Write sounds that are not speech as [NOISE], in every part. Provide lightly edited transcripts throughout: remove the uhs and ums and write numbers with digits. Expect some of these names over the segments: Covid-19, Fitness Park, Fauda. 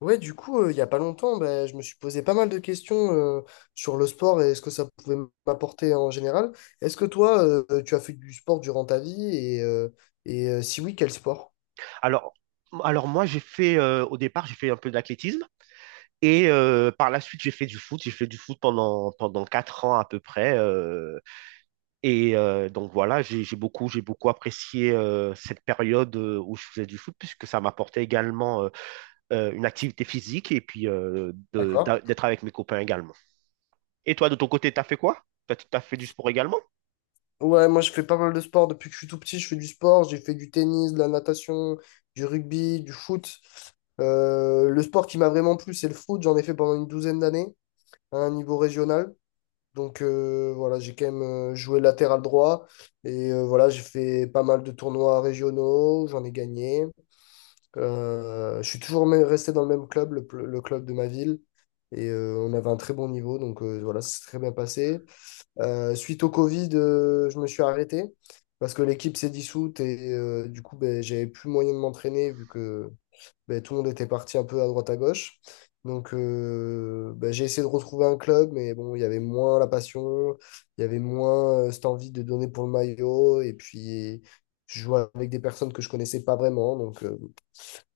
Ouais, du coup, il y a pas longtemps, ben, je me suis posé pas mal de questions sur le sport et ce que ça pouvait m'apporter en général. Est-ce que toi, tu as fait du sport durant ta vie et si oui, quel sport? Alors, alors, moi, au départ, j'ai fait un peu d'athlétisme. Et par la suite, j'ai fait du foot. J'ai fait du foot pendant 4 ans à peu près. Donc voilà, j'ai beaucoup apprécié cette période, où je faisais du foot, puisque ça m'apportait également une activité physique et puis D'accord. D'être avec mes copains également. Et toi, de ton côté, t'as fait quoi? T'as fait du sport également? Ouais, moi je fais pas mal de sport depuis que je suis tout petit. Je fais du sport, j'ai fait du tennis, de la natation, du rugby, du foot. Le sport qui m'a vraiment plu, c'est le foot. J'en ai fait pendant une douzaine d'années à un niveau régional. Donc voilà, j'ai quand même joué latéral droit et voilà, j'ai fait pas mal de tournois régionaux, j'en ai gagné. Je suis toujours resté dans le même club, le club de ma ville, et on avait un très bon niveau, donc voilà, ça s'est très bien passé. Suite au Covid, je me suis arrêté parce que l'équipe s'est dissoute et du coup, ben, j'avais plus moyen de m'entraîner vu que ben, tout le monde était parti un peu à droite à gauche. Donc, ben, j'ai essayé de retrouver un club, mais bon, il y avait moins la passion, il y avait moins cette envie de donner pour le maillot. Et puis, je jouais avec des personnes que je connaissais pas vraiment. Donc,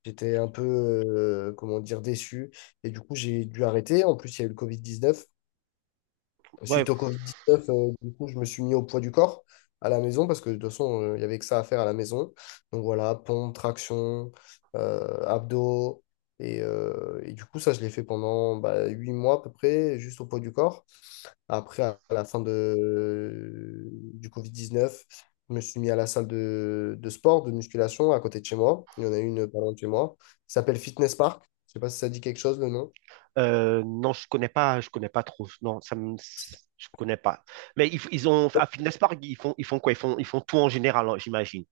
j'étais un peu, comment dire, déçu. Et du coup, j'ai dû arrêter. En plus, il y a eu le Covid-19. Ouais, Suite au Covid-19, du coup, je me suis mis au poids du corps à la maison parce que de toute façon, il y avait que ça à faire à la maison. Donc voilà, pompe, traction, abdos. Et du coup, ça, je l'ai fait pendant bah, 8 mois à peu près, juste au poids du corps. Après, à la fin du Covid-19, je me suis mis à la salle de sport, de musculation à côté de chez moi. Il y en a une pas loin de chez moi. Ça s'appelle Fitness Park. Je sais pas si ça dit quelque chose, le nom. Non, je connais pas trop. Non, je connais pas. Mais ils ont à Fitness Park, ils font quoi? Ils font tout en général, hein, j'imagine.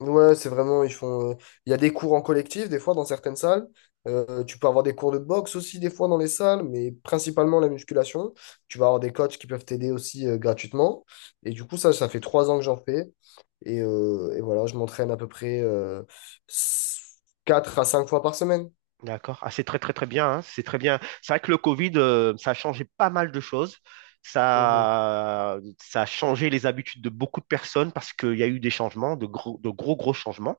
Ouais, c'est vraiment, ils font. Il y a des cours en collectif, des fois, dans certaines salles. Tu peux avoir des cours de boxe aussi, des fois, dans les salles, mais principalement la musculation. Tu vas avoir des coachs qui peuvent t'aider aussi gratuitement. Et du coup, ça fait 3 ans que j'en fais. Et voilà, je m'entraîne à peu près s- 4 à 5 fois par semaine. D'accord. Ah, c'est très, très, très bien, hein. C'est très bien. C'est vrai que le Covid, ça a changé pas mal de choses. Mhm. Ça a changé les habitudes de beaucoup de personnes parce qu'il y a eu des changements, de gros, gros changements.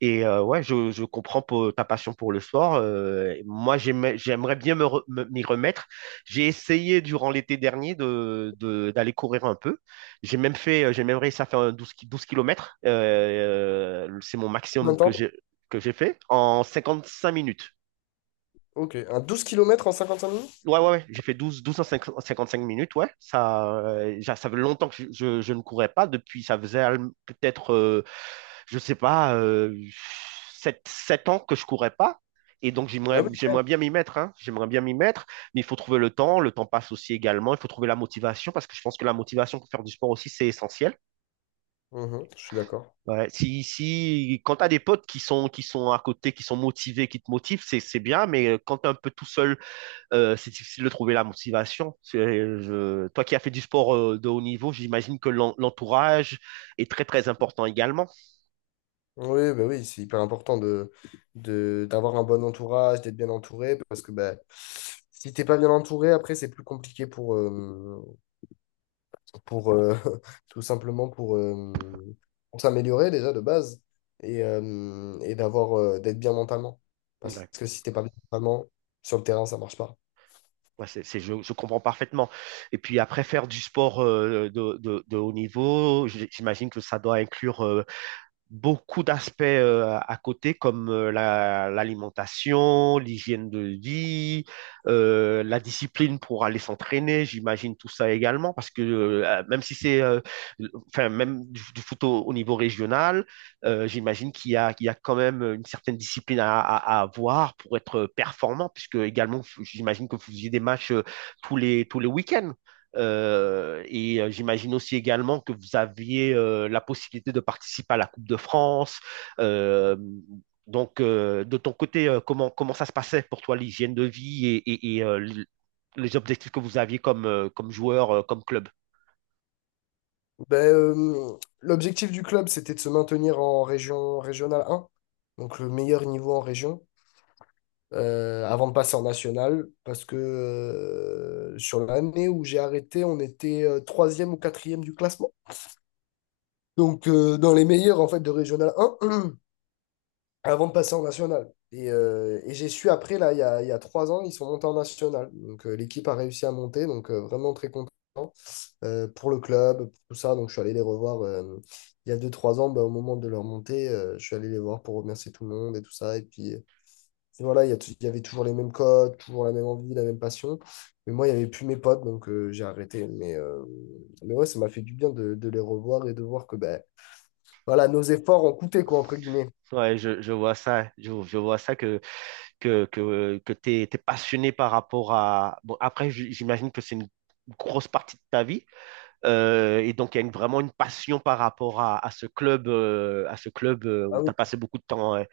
Et ouais, je comprends ta passion pour le sport. Moi, j'aimerais bien m'y remettre. J'ai essayé durant l'été dernier d'aller courir un peu. J'ai même réussi à faire un 12 km. C'est mon Combien maximum de que temps? j'ai, que j'ai fait en 55 minutes. Ok. Un 12 kilomètres en 55 minutes? Ouais, ouais, ouais. J'ai fait douze à 55 minutes, ouais. Ça fait longtemps que je ne courais pas. Depuis, ça faisait peut-être, je sais pas, 7 7 ans que je courais pas. Et donc, Ah j'aimerais, oui. j'aimerais bien m'y mettre, hein. J'aimerais bien m'y mettre. Mais il faut trouver le temps. Le temps passe aussi également. Il faut trouver la motivation parce que je pense que la motivation pour faire du sport aussi, c'est essentiel. Mhm, je suis d'accord. Ouais. Si, quand t'as des potes qui sont à côté, qui sont motivés, qui te motivent, c'est bien. Mais quand t'es un peu tout seul, c'est difficile de trouver la motivation. Toi qui as fait du sport de haut niveau, j'imagine que l'entourage est très très important également. Oui, bah oui, c'est hyper important d'avoir un bon entourage, d'être bien entouré, parce que bah, si t'es pas bien entouré, après, c'est plus compliqué pour [LAUGHS] tout simplement pour s'améliorer déjà de base et d'avoir, d'être bien mentalement. Parce que D'accord. si t'es pas bien mentalement, sur le terrain, ça marche pas. Ouais, je comprends parfaitement. Et puis après, faire du sport de haut niveau, j'imagine que ça doit inclure beaucoup d'aspects à côté comme l'alimentation, l'hygiène de vie, la discipline pour aller s'entraîner, j'imagine tout ça également parce que même si c'est enfin même du foot au niveau régional, j'imagine qu'il y a quand même une certaine discipline à avoir pour être performant, puisque également j'imagine que vous faisiez des matchs tous les week-ends. Et j'imagine aussi également que vous aviez la possibilité de participer à la Coupe de France. Euh, donc, de ton côté, comment ça se passait pour toi, l'hygiène de vie les objectifs que vous aviez comme joueur, comme club? Ben, l'objectif du club, c'était de se maintenir en région régionale 1, donc le meilleur niveau en région. Avant de passer en national, parce que sur l'année où j'ai arrêté, on était troisième ou quatrième du classement. Donc dans les meilleurs en fait de Régional 1, [CLEARS THROAT] avant de passer en national. Et j'ai su après, là, il y a 3 ans, ils sont montés en national. Donc l'équipe a réussi à monter, donc vraiment très content pour le club, pour tout ça. Donc je suis allé les revoir il y a deux, trois ans, bah, au moment de leur montée, je suis allé les voir pour remercier tout le monde et tout ça. Et puis et voilà, il y avait toujours les mêmes codes, toujours la même envie, la même passion. Mais moi, il n'y avait plus mes potes, donc j'ai arrêté. Mais ouais, ça m'a fait du bien de les revoir et de voir que ben, voilà, nos efforts ont coûté, quoi, entre guillemets. Ouais, je vois ça, je vois ça que tu es passionné par rapport à... Bon, après, j'imagine que c'est une grosse partie de ta vie. Et donc, il y a vraiment une passion par rapport à ce club où Ah tu oui, as passé beaucoup de temps.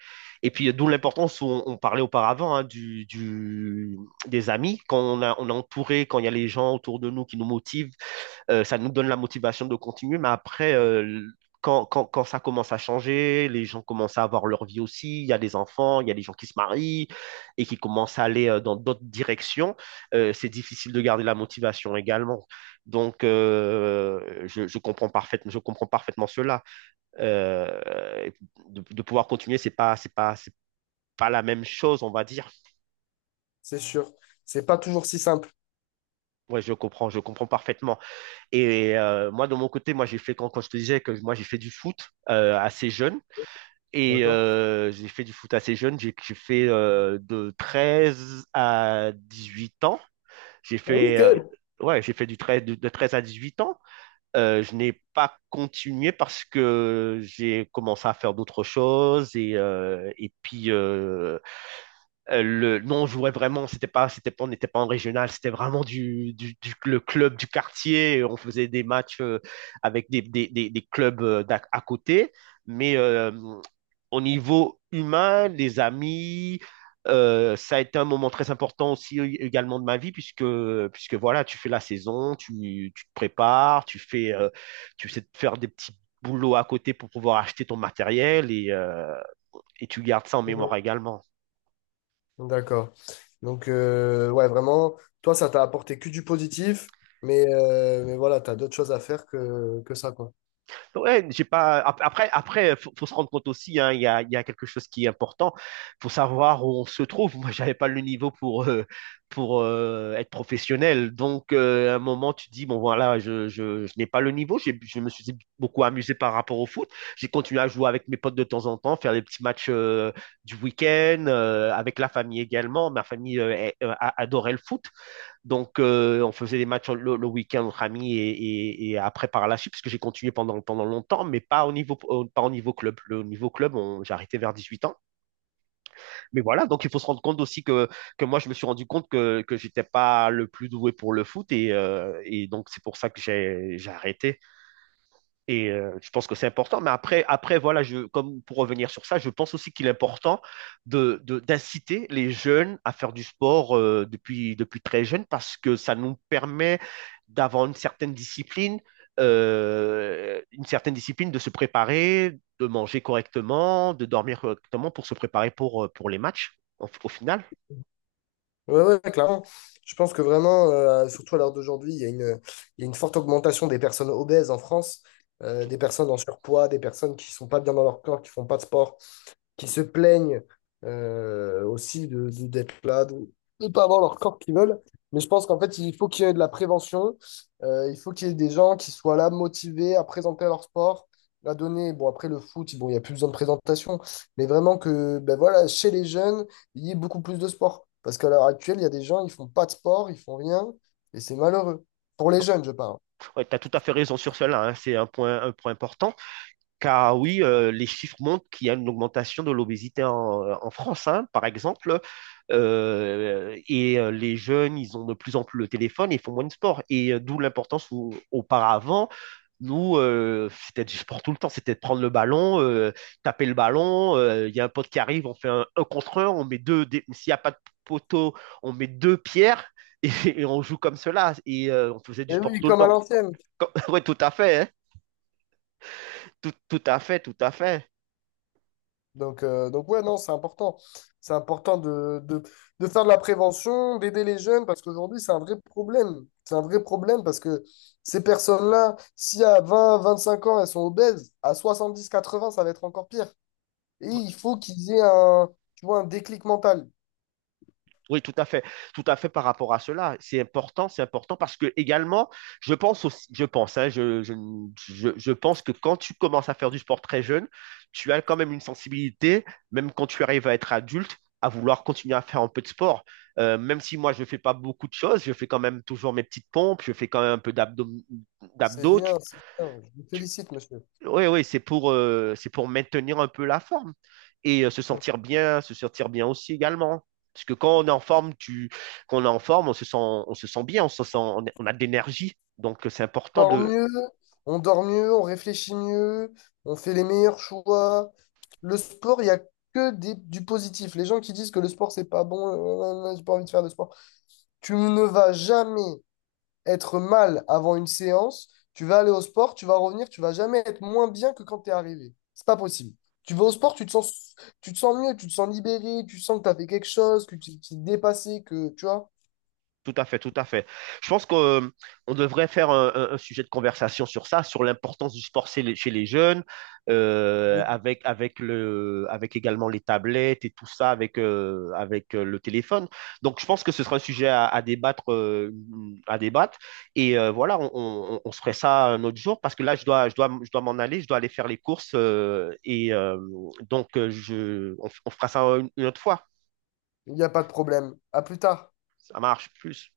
Et puis, d'où l'importance, où on parlait auparavant, hein, des amis. Quand on a entouré, quand il y a les gens autour de nous qui nous motivent, ça nous donne la motivation de continuer, mais après, quand ça commence à changer, les gens commencent à avoir leur vie aussi, il y a des enfants, il y a des gens qui se marient et qui commencent à aller dans d'autres directions, c'est difficile de garder la motivation également. Donc, je comprends parfaitement, je comprends parfaitement cela. Euh, de pouvoir continuer, c'est pas la même chose, on va dire. c'est sûr. C'est pas toujours si simple. Ouais, je comprends parfaitement. Et moi, de mon côté, moi, quand je te disais que moi, j'ai fait du foot assez jeune. Et D'accord? J'ai fait du foot assez jeune. J'ai fait, de 13 à 18 ans. J'ai Ah oui, fait, euh, quel? ouais, j'ai fait du 13 de 13 à 8 ans. Je n'ai pas continué parce que j'ai commencé à faire d'autres choses. Non, on jouait vraiment, c'était pas, on n'était pas en régional, c'était vraiment le club du quartier. On faisait des matchs avec des clubs à côté. Mais au niveau humain, les amis, ça a été un moment très important aussi également de ma vie, puisque voilà, tu fais la saison, tu te prépares, tu essaies de faire des petits boulots à côté pour pouvoir acheter ton matériel, et tu gardes ça en Mhm. mémoire également. D'accord. Donc, ouais, vraiment, toi, ça t'a apporté que du positif, mais voilà, t'as d'autres choses à faire que ça, quoi. Ouais, j'ai pas. Après, faut se rendre compte aussi, hein, il y a quelque chose qui est important. Faut savoir où on se trouve. Moi, j'avais pas le niveau pour être professionnel. Donc, à un moment, tu dis, bon voilà, je n'ai pas le niveau. Je me suis beaucoup amusé par rapport au foot. J'ai continué à jouer avec mes potes de temps en temps, faire des petits matchs du week-end avec la famille également. Ma famille adorait le foot. Donc, on faisait des matchs le week-end entre amis, et après par la suite, parce que j'ai continué pendant longtemps, mais pas au niveau, pas au niveau club. Le niveau club, j'ai arrêté vers 18 ans. Mais voilà, donc il faut se rendre compte aussi que moi, je me suis rendu compte que j'étais pas le plus doué pour le foot, et donc c'est pour ça que j'ai arrêté. Et je pense que c'est important. Mais après voilà, comme pour revenir sur ça, je pense aussi qu'il est important d'inciter les jeunes à faire du sport depuis très jeune parce que ça nous permet d'avoir une certaine discipline de se préparer, de manger correctement, de dormir correctement, pour se préparer pour les matchs au final. Ouais, ouais, clairement. Je pense que vraiment, surtout à l'heure d'aujourd'hui, il y a une forte augmentation des personnes obèses en France, des personnes en surpoids, des personnes qui sont pas bien dans leur corps, qui font pas de sport, qui se plaignent aussi d'être là, de ne pas avoir leur corps qu'ils veulent. Mais je pense qu'en fait, il faut qu'il y ait de la prévention. Il faut qu'il y ait des gens qui soient là, motivés à présenter leur sport, à donner. Bon, après le foot, bon, il n'y a plus besoin de présentation. Mais vraiment que, ben voilà, chez les jeunes, il y ait beaucoup plus de sport. Parce qu'à l'heure actuelle, il y a des gens, ils font pas de sport, ils font rien. Et c'est malheureux. Pour les jeunes, je parle. Ouais, tu as tout à fait raison sur cela, hein. C'est un point important. Car oui, les chiffres montrent qu'il y a une augmentation de l'obésité en France, hein, par exemple. Et les jeunes, ils ont de plus en plus le téléphone et font moins de sport. Et d'où l'importance où, auparavant, nous, c'était du sport tout le temps, c'était de prendre le ballon, taper le ballon. Il y a un pote qui arrive, on fait un contre un, on met s'il n'y a pas de poteau, on met deux pierres et, [LAUGHS] et on joue comme cela. Et on faisait du Et sport oui, tout le comme à temps. l'ancienne. [LAUGHS] Oui, tout à fait, hein. Tout à fait, tout à fait. Donc, ouais, non, c'est important. C'est important de faire de la prévention, d'aider les jeunes, parce qu'aujourd'hui, c'est un vrai problème. C'est un vrai problème parce que ces personnes-là, si à 20-25 ans, elles sont obèses, à 70-80 ça va être encore pire. Et il faut qu'ils aient un, tu vois, un déclic mental. Oui, tout à fait par rapport à cela. C'est important parce que également, je pense aussi, je pense, hein, je pense que quand tu commences à faire du sport très jeune, tu as quand même une sensibilité, même quand tu arrives à être adulte, à vouloir continuer à faire un peu de sport. Même si moi, je ne fais pas beaucoup de choses, je fais quand même toujours mes petites pompes, je fais quand même un peu d'abdos, C'est d'abdos. bien, c'est bien. Je vous félicite, monsieur. Oui, oui, c'est pour maintenir un peu la forme et se sentir bien aussi également. Parce que quand on est en forme, quand on est en forme, on se sent bien, on se sent, on a de l'énergie. Donc, c'est important dort de, mieux, on dort mieux, on réfléchit mieux, on fait les meilleurs choix. Le sport, il n'y a que du positif. Les gens qui disent que le sport, c'est pas bon, j'ai pas envie de faire de sport. Tu ne vas jamais être mal avant une séance. Tu vas aller au sport, tu vas revenir, tu vas jamais être moins bien que quand tu es arrivé. C'est pas possible. Tu vas au sport, tu te sens mieux, tu te sens libéré, tu sens que tu as fait quelque chose, que tu t'es dépassé, que tu vois, tout à fait, tout à fait. Je pense qu'on devrait faire un sujet de conversation sur ça, sur l'importance du sport chez les jeunes, avec également les tablettes et tout ça, avec le téléphone. Donc, je pense que ce sera un sujet à débattre, à débattre. Et voilà, on se ferait ça un autre jour parce que là, je dois m'en aller, je dois aller faire les courses. On fera ça une autre fois. il n'y a pas de problème. À plus tard. Ça marche plus.